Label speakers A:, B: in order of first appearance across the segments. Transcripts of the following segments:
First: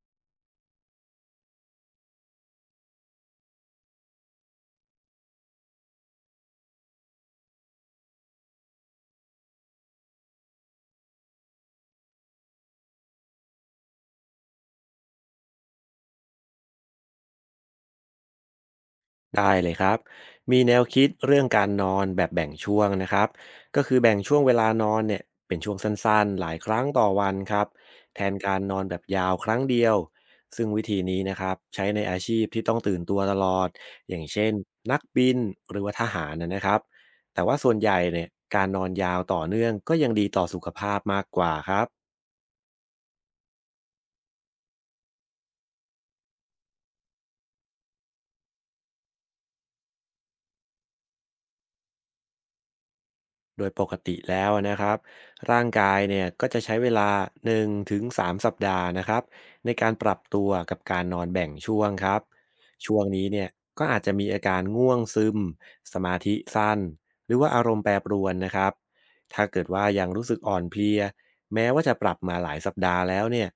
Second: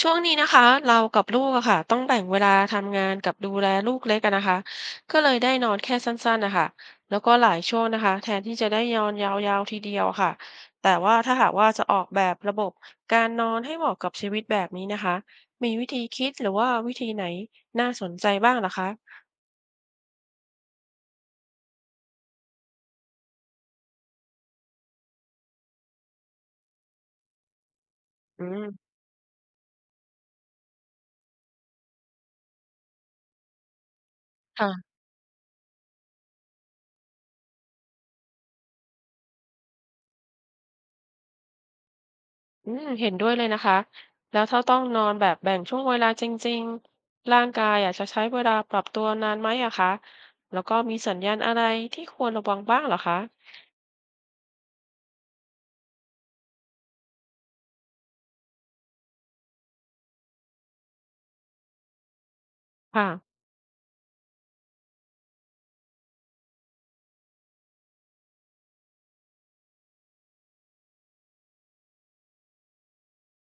A: ช่วงนี้นะคะเรากับลูกอะค่ะต้องแบ่งเวลาทำงานกับดูแลลูกเล็กอะนะคะก็เลยได้นอนแค่สั้นๆนะคะแล้วก็หลายช่วงนะคะแทนที่จะได้นอนยาวๆทีเดียวค่ะแต่ว่าถ้าหากว่าจะออกแบบระบบการนอนให้เหมาะกับชีวิตแบบนี้นะคะมีวิธีคิดหรือว่าวิธีไหนน่าสนใจบ้างเหรอคะ
B: ได้เลยครับมีแนวคิดเรื่องการนอนแบบแบ่งช่วงนะครับก็คือแบ่งช่วงเวลานอนเนี่ยเป็นช่วงสั้นๆหลายครั้งต่อวันครับแทน
A: อื
B: การนอน
A: ม
B: แบบยาวครั้งเดียวซึ่งวิธีนี้นะครับใช้ในอาชีพที่ต้องตื่นตัวตลอดอย่างเช่น
A: ค่ะ
B: นักบินหรือว่าทหารนะครับแต่ว่าส่วนใหญ่เนี่ยการนอนยาวต่อเนื่องก็ยังดีต่อสุขภาพมากกว่าครับ
A: อืมเห็นด้วยเลยนะคะแล้วถ้าต้องนอนแบบแบ่งช่วงเวลาจริงๆร่างกายอ่ะจะใช้เวลาปรับตัวนานไหมอะคะแล้วก็มีสัญญาณอะไรที่ควรระวังบ้างเหรอคะ
B: โดยปกติแล้วนะครับร่างกายเนี่ยก็จะใช้เวลา1-3สามสัปดาห์นะครับในการปรับตัวกับการนอนแบ่งช่วงครับช่วง
A: ค่ะ
B: นี้เนี่ยก็อาจจะมีอาการง่วงซึมสมาธิสั้นหรือว่าอารมณ์แปรปรวนนะครับถ้าเกิดว่ายังรู้สึกอ่อนเพลียแม้ว่าจะปรับมาหลายสัปดาห์แล้วเนี่ย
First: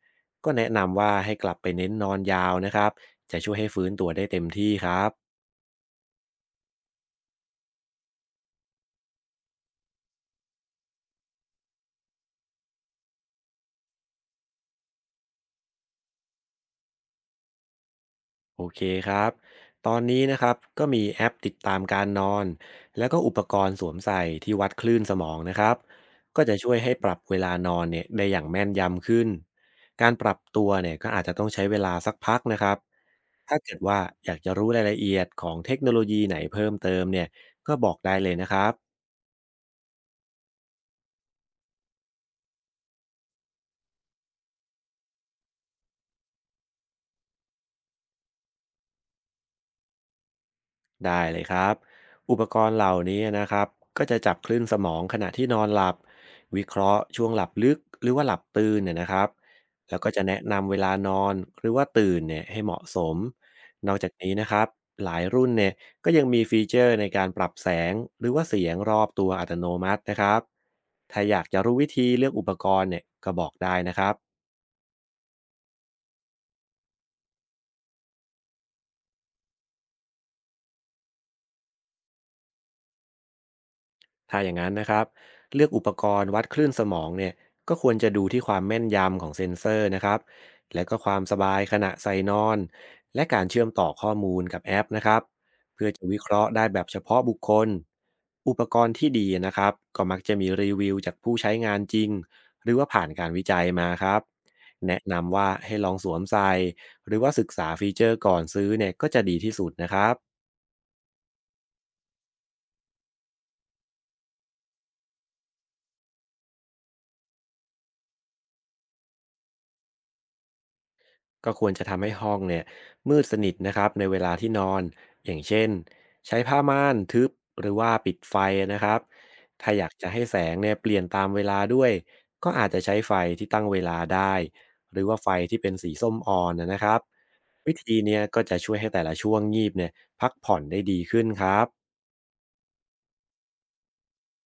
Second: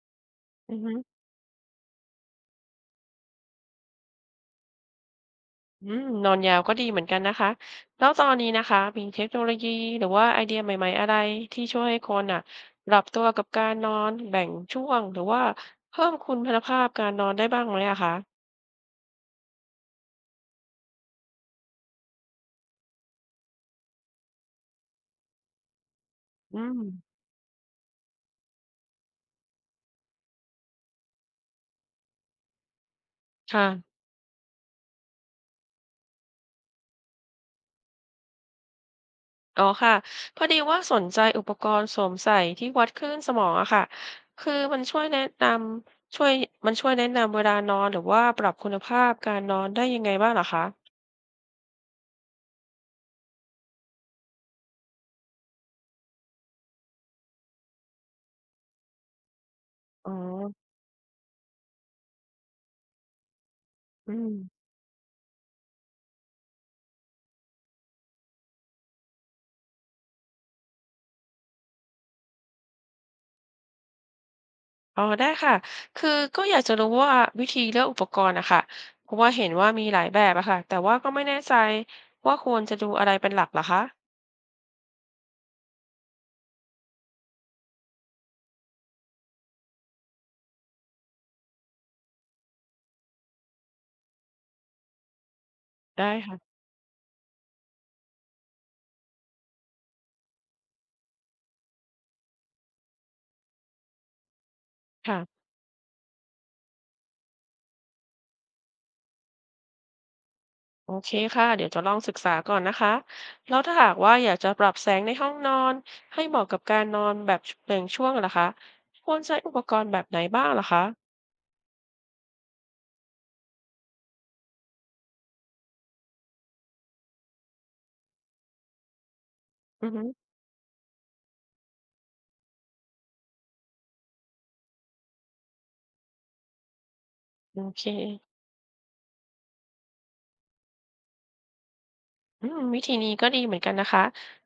B: ก็แนะ
A: อือฮึ
B: นำว่าให้กลับไปเน้นนอนยาวนะครับจะช่วยให้ฟื้นตัวได้เต็มที่ครับ
A: อืมนอนยาวก็ดีเหมือนกันนะคะแล้วตอนนี้นะคะมีเทคโนโลยีหรือว่าไอเดียใหม่ๆอะไรที่ช่วยให้คนอ่ะปรับตัวกับการนอนแบ่งช่วงหรือว่าเพิ่มคุณภาพการนอนได้บ้างไหมอะคะ
B: โอเคครับ ตอนนี้นะครับก็มีแอปติดตามการนอนแล้วก็อุปกรณ์สวมใส่ที่วัดคลื่นสมองนะครับก็จะ
A: อื
B: ช่วย
A: ม
B: ให้ปรับเวลานอนเนี่ยได้อย่างแม่นยำขึ้นการปรับตัวเนี่ยก็อาจจะต้องใช้เวลาสักพักนะครับถ้าเกิด
A: ค่ะ
B: ว่าอยากจะรู้รายละเอียดของเทคโนโลยีไหนเพิ่มเติมเนี่ยก็บอกได้เลยนะครับ
A: อ๋อค่ะพอดีว่าสนใจอุปกรณ์สวมใส่ที่วัดคลื่นสมองอะค่ะคือำช่วยมันช่วยแนะนำเวลานอนหรือว่าปรับคุณภาพการนอนได้ยังไงบ้างเหรอคะ
B: ได้เลยครับ อุปกรณ์เหล่านี้นะครับก็จะจับคลื่นสมองขณะที่นอนหลับ วิเคราะห์ช่วงหลับลึกหรือว่าหลับตื่นเนี่ยนะครับแล้วก็
A: อ๋อ
B: จะแนะนำเวลานอนหรือว่าตื่นเนี่ยให้เหมาะสม นอกจาก
A: อื
B: นี้นะครั
A: ม
B: บหลายรุ่นเนี่ยก็ยังมีฟีเจอร์ในการปรับแสงหรือว่าเสียงรอบตัวอัตโนมัตินะครับถ้าอยากจะรู้วิธีเลือกอุปกรณ์เนี่ยก็บอกได้นะครับ
A: อ๋อได้ค่ะคือก็อยากจะรู้ว่าวิธีเลือกอุปกรณ์อะค่ะเพราะว่าเห็นว่ามีหลายแบบอะค่ะแต่ว่าก็ไม่แน่ใจว่าควรจะดูอะไรเป็นหลักเหรอคะ
B: ถ้าอย่างนั้นนะครับเลือกอุปกรณ์วัดคลื่นสมองเนี่ยก็ควรจะดูที่ความแม่นยำของเซ็นเซอร์นะครับและก็ความสบายขณะใส่นอนและการเชื่อมต่อข้อมูลกับแอปนะครับเพื่อจะ
A: ได้
B: วิเคราะห์
A: ค่ะ
B: ได้แบบเฉพาะบุคคลอุปกรณ์ที่ดีนะครับก็มักจะมีรีวิวจากผู้ใช้งานจริงหรือว่าผ่านการวิจัยมาครับแนะ
A: ค่ะ
B: นำว่าให้ลองสวมใส่หรือว่าศึกษาฟีเจอร์ก่อนซื้อเนี่ยก็จะดีที่สุดนะครับ
A: โอเคค่ะเดี๋ยวจะลองศึกษาก่อนนะคะแล้วถ้าหากว่าอยากจะปรับแสงในห้องนอนให้เหมาะกับการนอนแบบแบ่งช่วงล่ะคะควรใช้อุปกรณ์แบบไหนบ้างล่ะคะ
B: ก็ควรจะทำให้ห้องเนี่ยมืดสนิทนะครับในเวลาที่นอนอย่างเช่นใช้ผ้าม่านทึบหรือว่าปิดไฟนะครับถ้าอ
A: อื
B: ยาก
A: อฮึ
B: จะให้แสงเนี่ยเปลี่ยนตามเวลาด้วยก็อาจจะใช้ไฟที่ตั้งเวลาได้หรือว่าไฟที่เป็นสีส้มอ่อนนะครับ
A: โอ
B: วิ
A: เค
B: ธีเนี้ยก็จะช่วยให้แต่ละช่วงงีบเนี่ยพักผ่อนได้ดีขึ้นครับ
A: อืมวิธีนี้ก็ดีเหมือนกันนะคะ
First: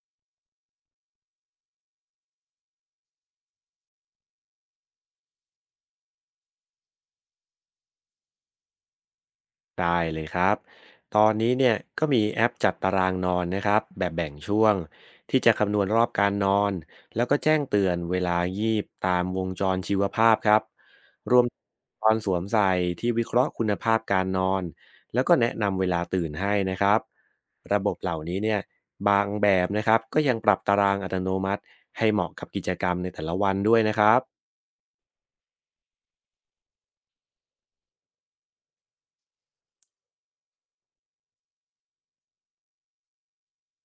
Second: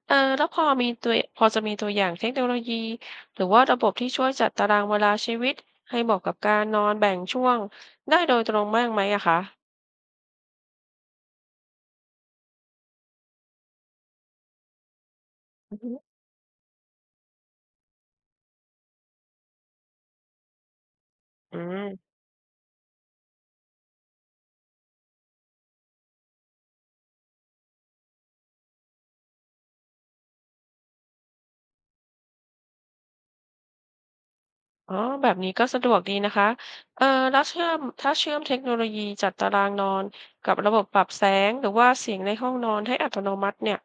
A: เออแล้วพอจะมีตัวอย่างเทคโนโลยีหรือว่าระบบที่ช่วยจัดตารางเวลาชีวิตให้เหมาะกับการนอนแบ่งช่วงได้โดยตรงบ้างไหมอะคะ
B: ได้เลยครับตอนนี้เนี่ยก็มีแอปจัดตารางนอนนะครับแบบแบ่งช่วงที่จะคำ
A: อื
B: น
A: อ
B: วณ
A: ฮึ
B: รอบการนอนแล้วก็แจ้งเตือนเวลายีบตามวงจรชีวภาพครับรวม
A: อื
B: ต
A: ม
B: อนสวมใส่ที่วิเคราะห์คุณภาพการนอนแล้วก็แนะนำเวลาตื่นให้นะครับระบบเหล่านี้เนี่ยบางแบบนะครับก็ยังปรับตารางอัตโนมัติให้เหมาะกับกิจกรรมในแต่ละวันด้วยนะครับ
A: อ๋อแบบนี้ก็สะดวกดีนะคะเอ่อแล้วเชื่อมถ้าเชื่อมเทคโนโลยีจัดตารางนอนกับระบบปรับแสงหรือว่าเสียงในห้องนอนให้อัตโนมัติเนี่ย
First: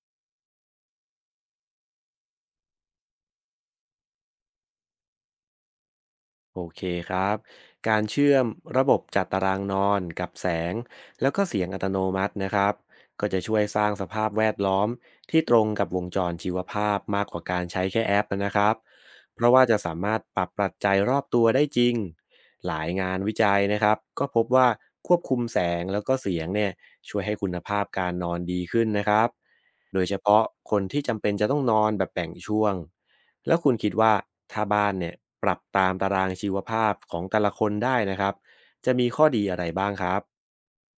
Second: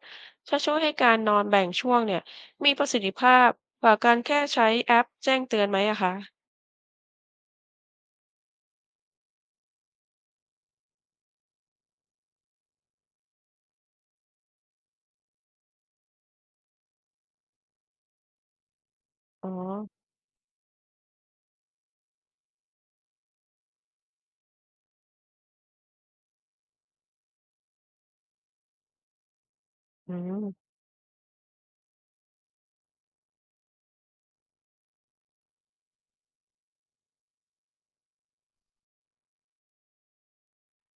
A: จะช่วยให้การนอนแบ่งช่วงเนี่ยมีประสิทธิภาพกว่าการแค่ใช้แอปแจ้งเตือนไหมอะคะ
B: โอเคครับการเชื่อมระบบจัดตารางนอนกับแสงแล้วก็เสียงอัตโนมัตินะครับก็จะช่วยสร้างสภาพแวดล้อมที่ตรงกับวงจรชีวภาพมากกว่าการใช้แค่แอปนะครับเพ
A: อ๋อ
B: ราะว่าจะสามารถปรับปัจจัยรอบตัวได้จริงหลายงานวิจัยนะครับก็พบว่าควบคุมแสงแล้วก็เสียงเนี่ยช่วยให้คุณภาพการนอนดีขึ้นนะครับโดย
A: อื
B: เฉพาะ
A: ม
B: คนที่จำเป็นจะต้องนอนแบบแบ่งช่วง แล้วคุณคิดว่าถ้าบ้านเนี่ยปรับตามตารางชีวภาพของแต่ละคนได้นะครับจะมีข้อดีอะไรบ้างครับ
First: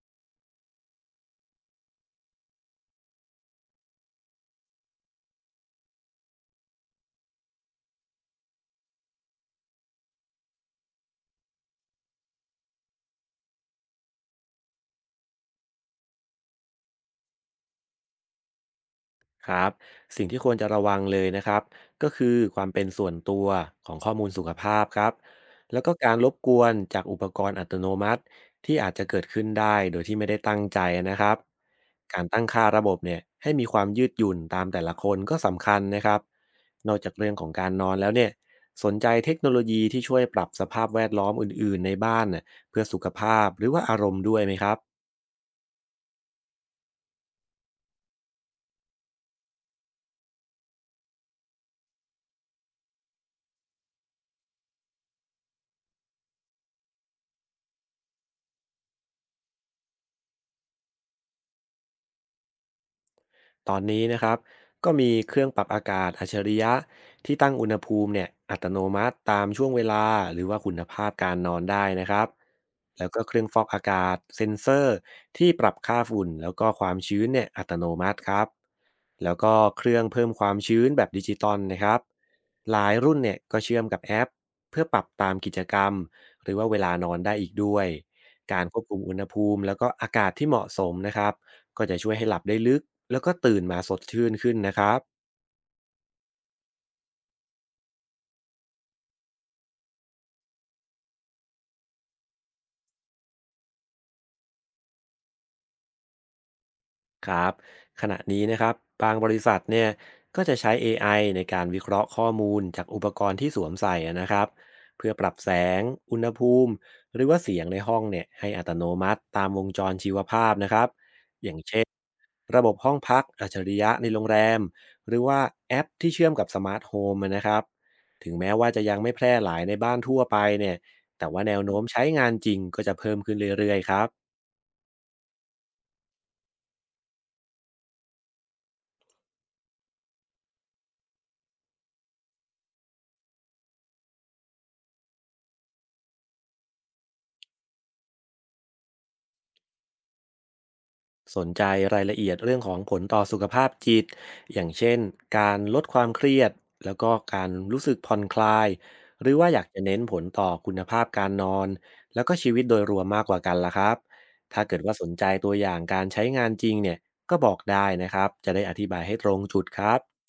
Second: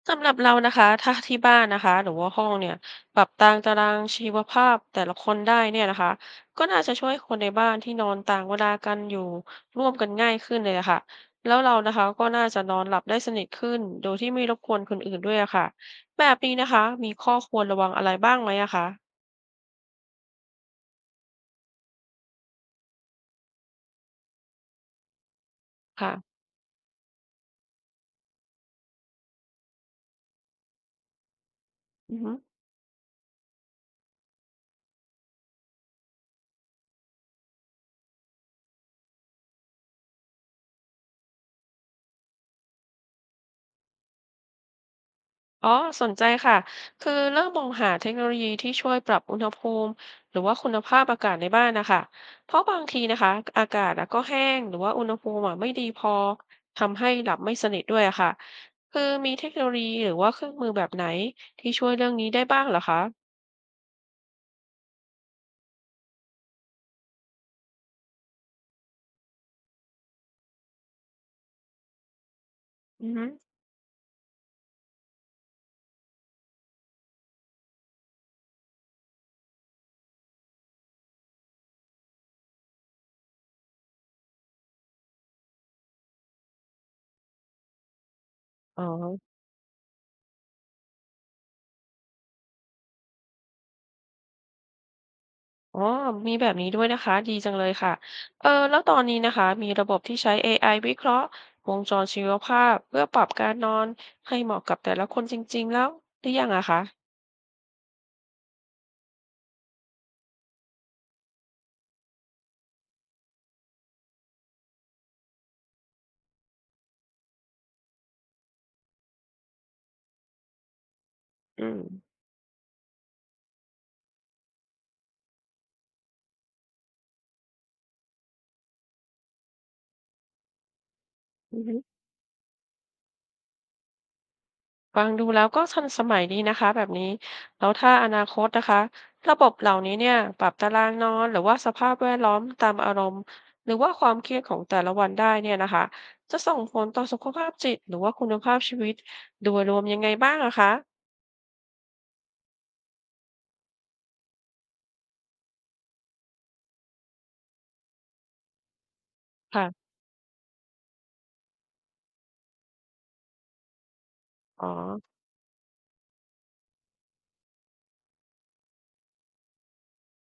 A: สำหรับเรานะคะถ้าที่บ้านนะคะหรือว่าห้องเนี่ยปรับตามตารางชีวภาพแต่ละคนได้เนี่ยนะคะก็น่าจะช่วยคนในบ้านที่นอนต่างเวลากันอยู่ร่วมกันง่ายขึ้นเลยอะค่ะแล้วเรานะคะก็น่าจะนอนหลับได้สนิทขึ้นโดยที่ไม่รบกวนคนอื่นด้วยอะค่ะแบบนี้นะคะมีข้อควรระวังอะไรบ้างไหมอะคะ
B: ครับสิ่งที่ควรจะระวังเลยนะครับก็คือความเป็นส่วนตัวของข้อมูลสุขภาพครับแล้วก็กา
A: ค่ะ
B: รรบกวนจากอุปกรณ์อัตโนมัติที่อาจจะเกิดขึ้นได้โดยที่ไม่ได้ตั้งใจนะครับ
A: อื
B: กา
A: อ
B: ร
A: ฮึ
B: ตั้งค่าระบบเนี่ยให้มีความยืดหยุ่นตามแต่ละคนก็สำคัญนะครับนอกจากเรื่องของการนอนแล้วเนี่ยสนใจเทคโนโลยีที่ช่วยปรับสภาพแวดล้อมอื่นๆในบ้านน่ะเพื่อสุขภาพหรือว่าอารมณ์ด้วยไหมครับ
A: อ๋อสนใจค่ะคือเริ่มมองหาเทคโนโลยีที่ช่วยปรับอุณหภูมิหรือว่าคุณภาพอากาศในบ้านนะคะ เพราะบางทีนะคะอากาศอะก็แห้งหรือว่าอุณหภูมิอะไม่ดีพอทำให้หลับไม่สนิทด้วยอะค่ะคือมีเทคโนโลยีหรือว่าเครื่องมือแบบไหนที่ช่วยเรื่องนี้ได้บ้างเหรอคะ
B: ตอนนี้นะครับก็มีเครื่องปรับอากาศอัจฉริยะที่ตั้งอุณหภูมิเนี่ยอัตโนมัติตามช่วงเวลาหรือว่าคุณภาพการนอนได้นะครับแล้
A: อื
B: ว
A: อ
B: ก็
A: ฮึ
B: เครื่องฟอกอากาศเซ็นเซอร์ที่ปรับค่าฝุ่นแล้วก็ความชื้นเนี่ยอัตโนมัติครับแล้วก็เครื่องเพิ่มความชื้นแบบดิจิตอลนะครับหลายรุ่นเนี่ยก็เชื่อมกับแอปเพื่อปรับตามกิจกรรมหรือว่าเวลานอนได้อีกด้วยการคว
A: อ๋อ
B: บคุมอุณหภูมิแล้วก็อากาศที่เหมาะสมนะครับ ก็จะช่วยให้หลับได้ลึกแล้วก็ตื่นมาสดชื่นขึ้นนะครับ
A: อ๋อมีแบบนี้ด้วยนะคะดีจังเลยค่ะเออแล้วตอนนี้นะคะมีระบบที่ใช้ AI วิเคราะห์วงจรชีวภาพเพื่อปรับการนอนให้เหมาะกับแต่ละคนจริงๆแล้วหรือยังอะคะ
B: ครับขณะนี้นะครับบางบริษัทเนี่ยก็จะใช้ AI ในการวิเคราะห์ข้อมูลจากอุปกรณ์ที่สวมใส่อะนะครับเพื่อปรับแสงอุณหภูมิหรือว่าเสียงในห้องเนี่ยให้อัตโนมัติตามวงจรชีวภาพนะครับ
A: อืม
B: ระบบห้องพักอัจฉริยะในโรงแรมหรือว่าแอปที่เชื่อมกับสมาร์ทโฮมอะนะครับถึงแม้ว่าจะยังไม่แพร่หลายในบ้านทั่วไปเนี่ยแต่ว่าแน
A: อื
B: ว
A: อฮึ
B: โน้มใช้งานจริงก็จะเพิ่มขึ้นเรื่อยๆครับ
A: ฟังดูแล้วก็ทันสมัยดีนะคะแบบนี้แล้วถ้าอนาคตนะคะระบบเหล่านี้เนี่ยปรับตารางนอนหรือว่าสภาพแวดล้อมตามอารมณ์หรือว่าความเครียดของแต่ละวันได้เนี่ยนะคะจะส่งผลต่อสุขภาพจิตหรือว่าคุณภาพชีวิตโดยรวมยังไงบ้างอะคะ
B: สนใจรายละเอียดเรื่องของผลต่อสุขภาพจิตอย่างเช่นการลดความเครียดแล้วก็การรู้สึกผ่อนคลายหรือว่าอยากจะ
A: ค่ะ
B: เน้นผลต่อคุณภาพการนอนแล้วก็ชีวิตโดยรวมมากกว่ากันล่ะครับถ้า
A: อ๋อ
B: เกิดว่าสนใจตัวอย่างการใช้งานจริงเนี่ยก็บอกได้นะครับจะได้อธิบายให้ตรงจุดครับ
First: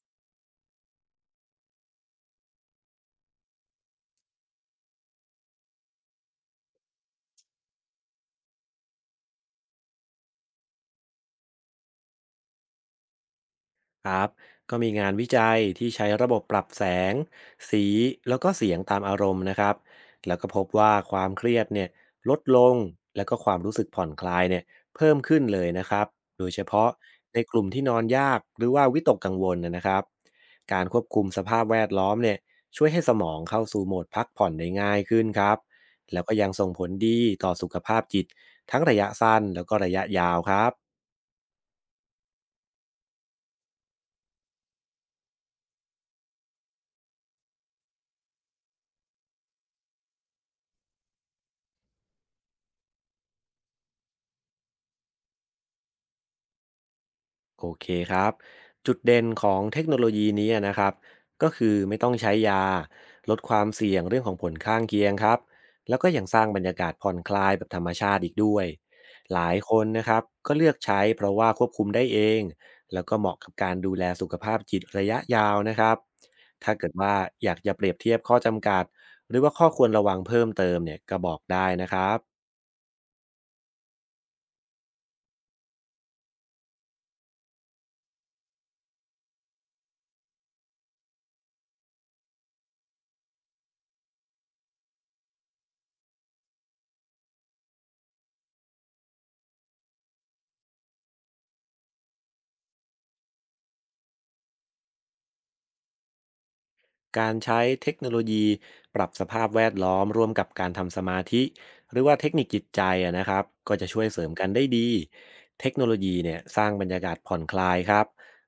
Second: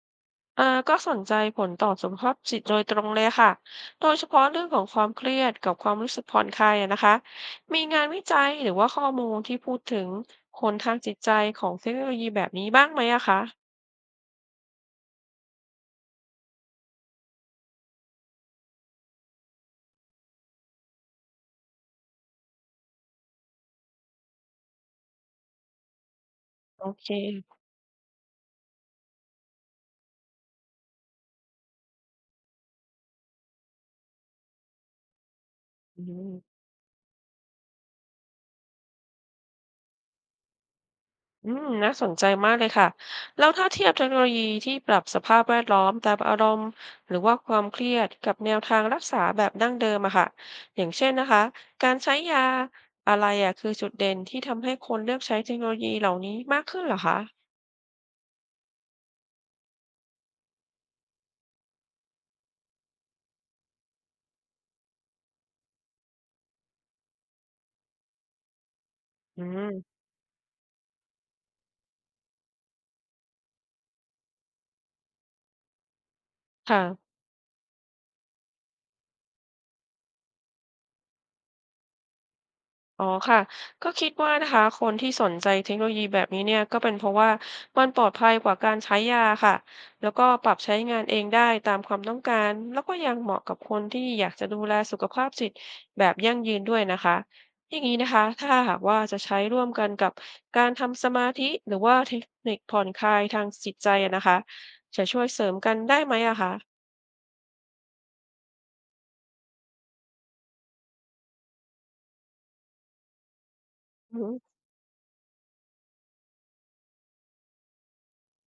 A: อ่าก็สนใจผลต่อสุขภาพจิตโดยตรงเลยค่ะ โดยเฉพาะเรื่องของความเครียดกับความรู้สึกผ่อนคลายอะนะคะ มีงานวิจัยหรือว่าข้อมูลที่พูดถึงผลทางจิตใจของเทคโนโลยีแบบนี้บ้างไหมอะคะ
B: ครับก็มีงานวิจัยที่ใช้ระบบปรับแสงสีแล้วก็เสียงตามอารมณ์นะครับแล้วก็พบว่าความเครียดเนี่ยลดลงแล้วก็ความรู้สึกผ่อนคลายเนี่ยเพิ่มขึ้นเลยนะครับโดยเฉ
A: โอ
B: พาะ
A: เค
B: ในกลุ่มที่นอนยากหรือว่าวิตกกังวลนะนะครับการควบคุมสภาพแวดล้อมเนี่ยช่วยให้สมองเข้าสู่โหมดพักผ่อนได้ง่ายขึ้นครับ
A: อื
B: แล้ว
A: ม
B: ก็ยังส่งผลดีต่อสุขภาพจิตทั้งระยะสั้นแล้วก็ระยะยาวครับ
A: อืมน่าสนใจมากเลยค่ะแล้วถ้าเทียบเทคโนโลยีที่ปรับสภาพแวดล้อมตามอารมณ์หรือว่าความเครียดกับแนวทางรักษาแบบดั้งเดิมอะค่ะอย่างเช่นนะคะการใช้ยาอะไรอะคือจุดเด่นที่ทำให้คนเลือกใช้เทคโนโลยีเหล่านี้มากขึ้นเหรอคะ
B: โอเคครับจุดเด่นของเทคโนโลยีนี้นะครับก็คือไม่ต้องใช้ยา ลดความเสี่ยงเรื่องของผลข้างเคียงครับ แล้วก็ยังสร้างบรรยากาศผ่อนคลายแบบธรรมชาติอีกด้วยห
A: อื
B: ลายค
A: ม
B: นนะครับก็เลือกใช้เพราะว่าควบคุมได้เองแล้วก็เหมาะกับการดูแลสุขภาพจิตระยะยาวนะครับถ้า
A: ค่ะ
B: เกิดว่าอยากจะเปรียบเทียบข้อจำกัดหรือว่าข้อควรระวังเพิ่มเติมเนี่ยก็บอกได้นะครับ
A: อ๋อค่ะก็คิดว่านะคะคนที่สนใจเทคโนโลยีแบบนี้เนี่ยก็เป็นเพราะว่ามันปลอดภัยกว่าการใช้ยาค่ะแล้วก็ปรับใช้งานเองได้ตามความต้องการแล้วก็ยังเหมาะกับคนที่อยากจะดูแลสุขภาพจิตแบบยั่งยืนด้วยนะคะอย่างนี้นะคะถ้าหากว่าจะใช้ร่วมกันกับการทำสมาธิหรือว่าเทคนิคผ่อนคลายทางจิตใจอะนะคะจะช่วยเสริมกันได้ไหมอะคะ
B: การใช้เทคโนโลยีปรับสภาพแวดล้อมร่วมกับการทำสมาธิหรือว่าเทคนิคจิตใจอะนะครับก็จะช่วย
A: อื
B: เสริม
A: ม
B: กันได้ดี เทคโนโลยีเนี่ยสร้างบรรยากาศผ่อนคลายครับ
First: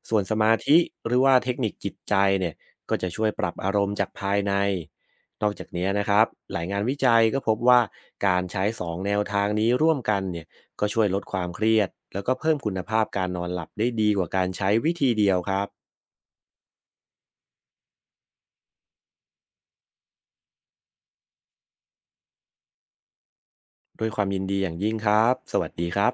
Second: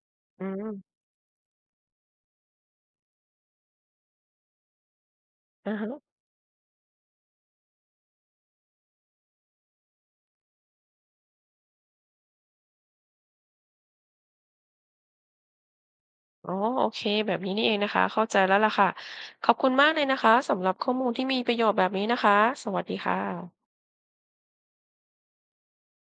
B: ส่วนส
A: อื
B: มาธิ
A: ม
B: หรือว่าเทคนิคจิตใจเนี่ยก็จะช่วยปรับอารมณ์จากภายในนอกจาก
A: อ่า
B: นี้นะ
A: ะ
B: ครับหลายงานวิจัยก็พบว่าการใช้สองแนวทางนี้ร่วมกันเนี่ยก็ช่วยลดความเครียดแล้วก็เพิ่มคุณภาพการนอนหลับได้ดีกว่าการใช้วิธีเดียวครับ
A: อ๋อโอเคแบบนี้นี่เองนะคะเข้าใจแล้วล่ะค่ะขอบคุณมากเลยนะคะสำหรับข้อมูลที่มีประโยชน์แบบนี้นะคะสวัสดีค่ะ
B: ด้วยความยินดีอย่างยิ่งครับสวัสดีครับ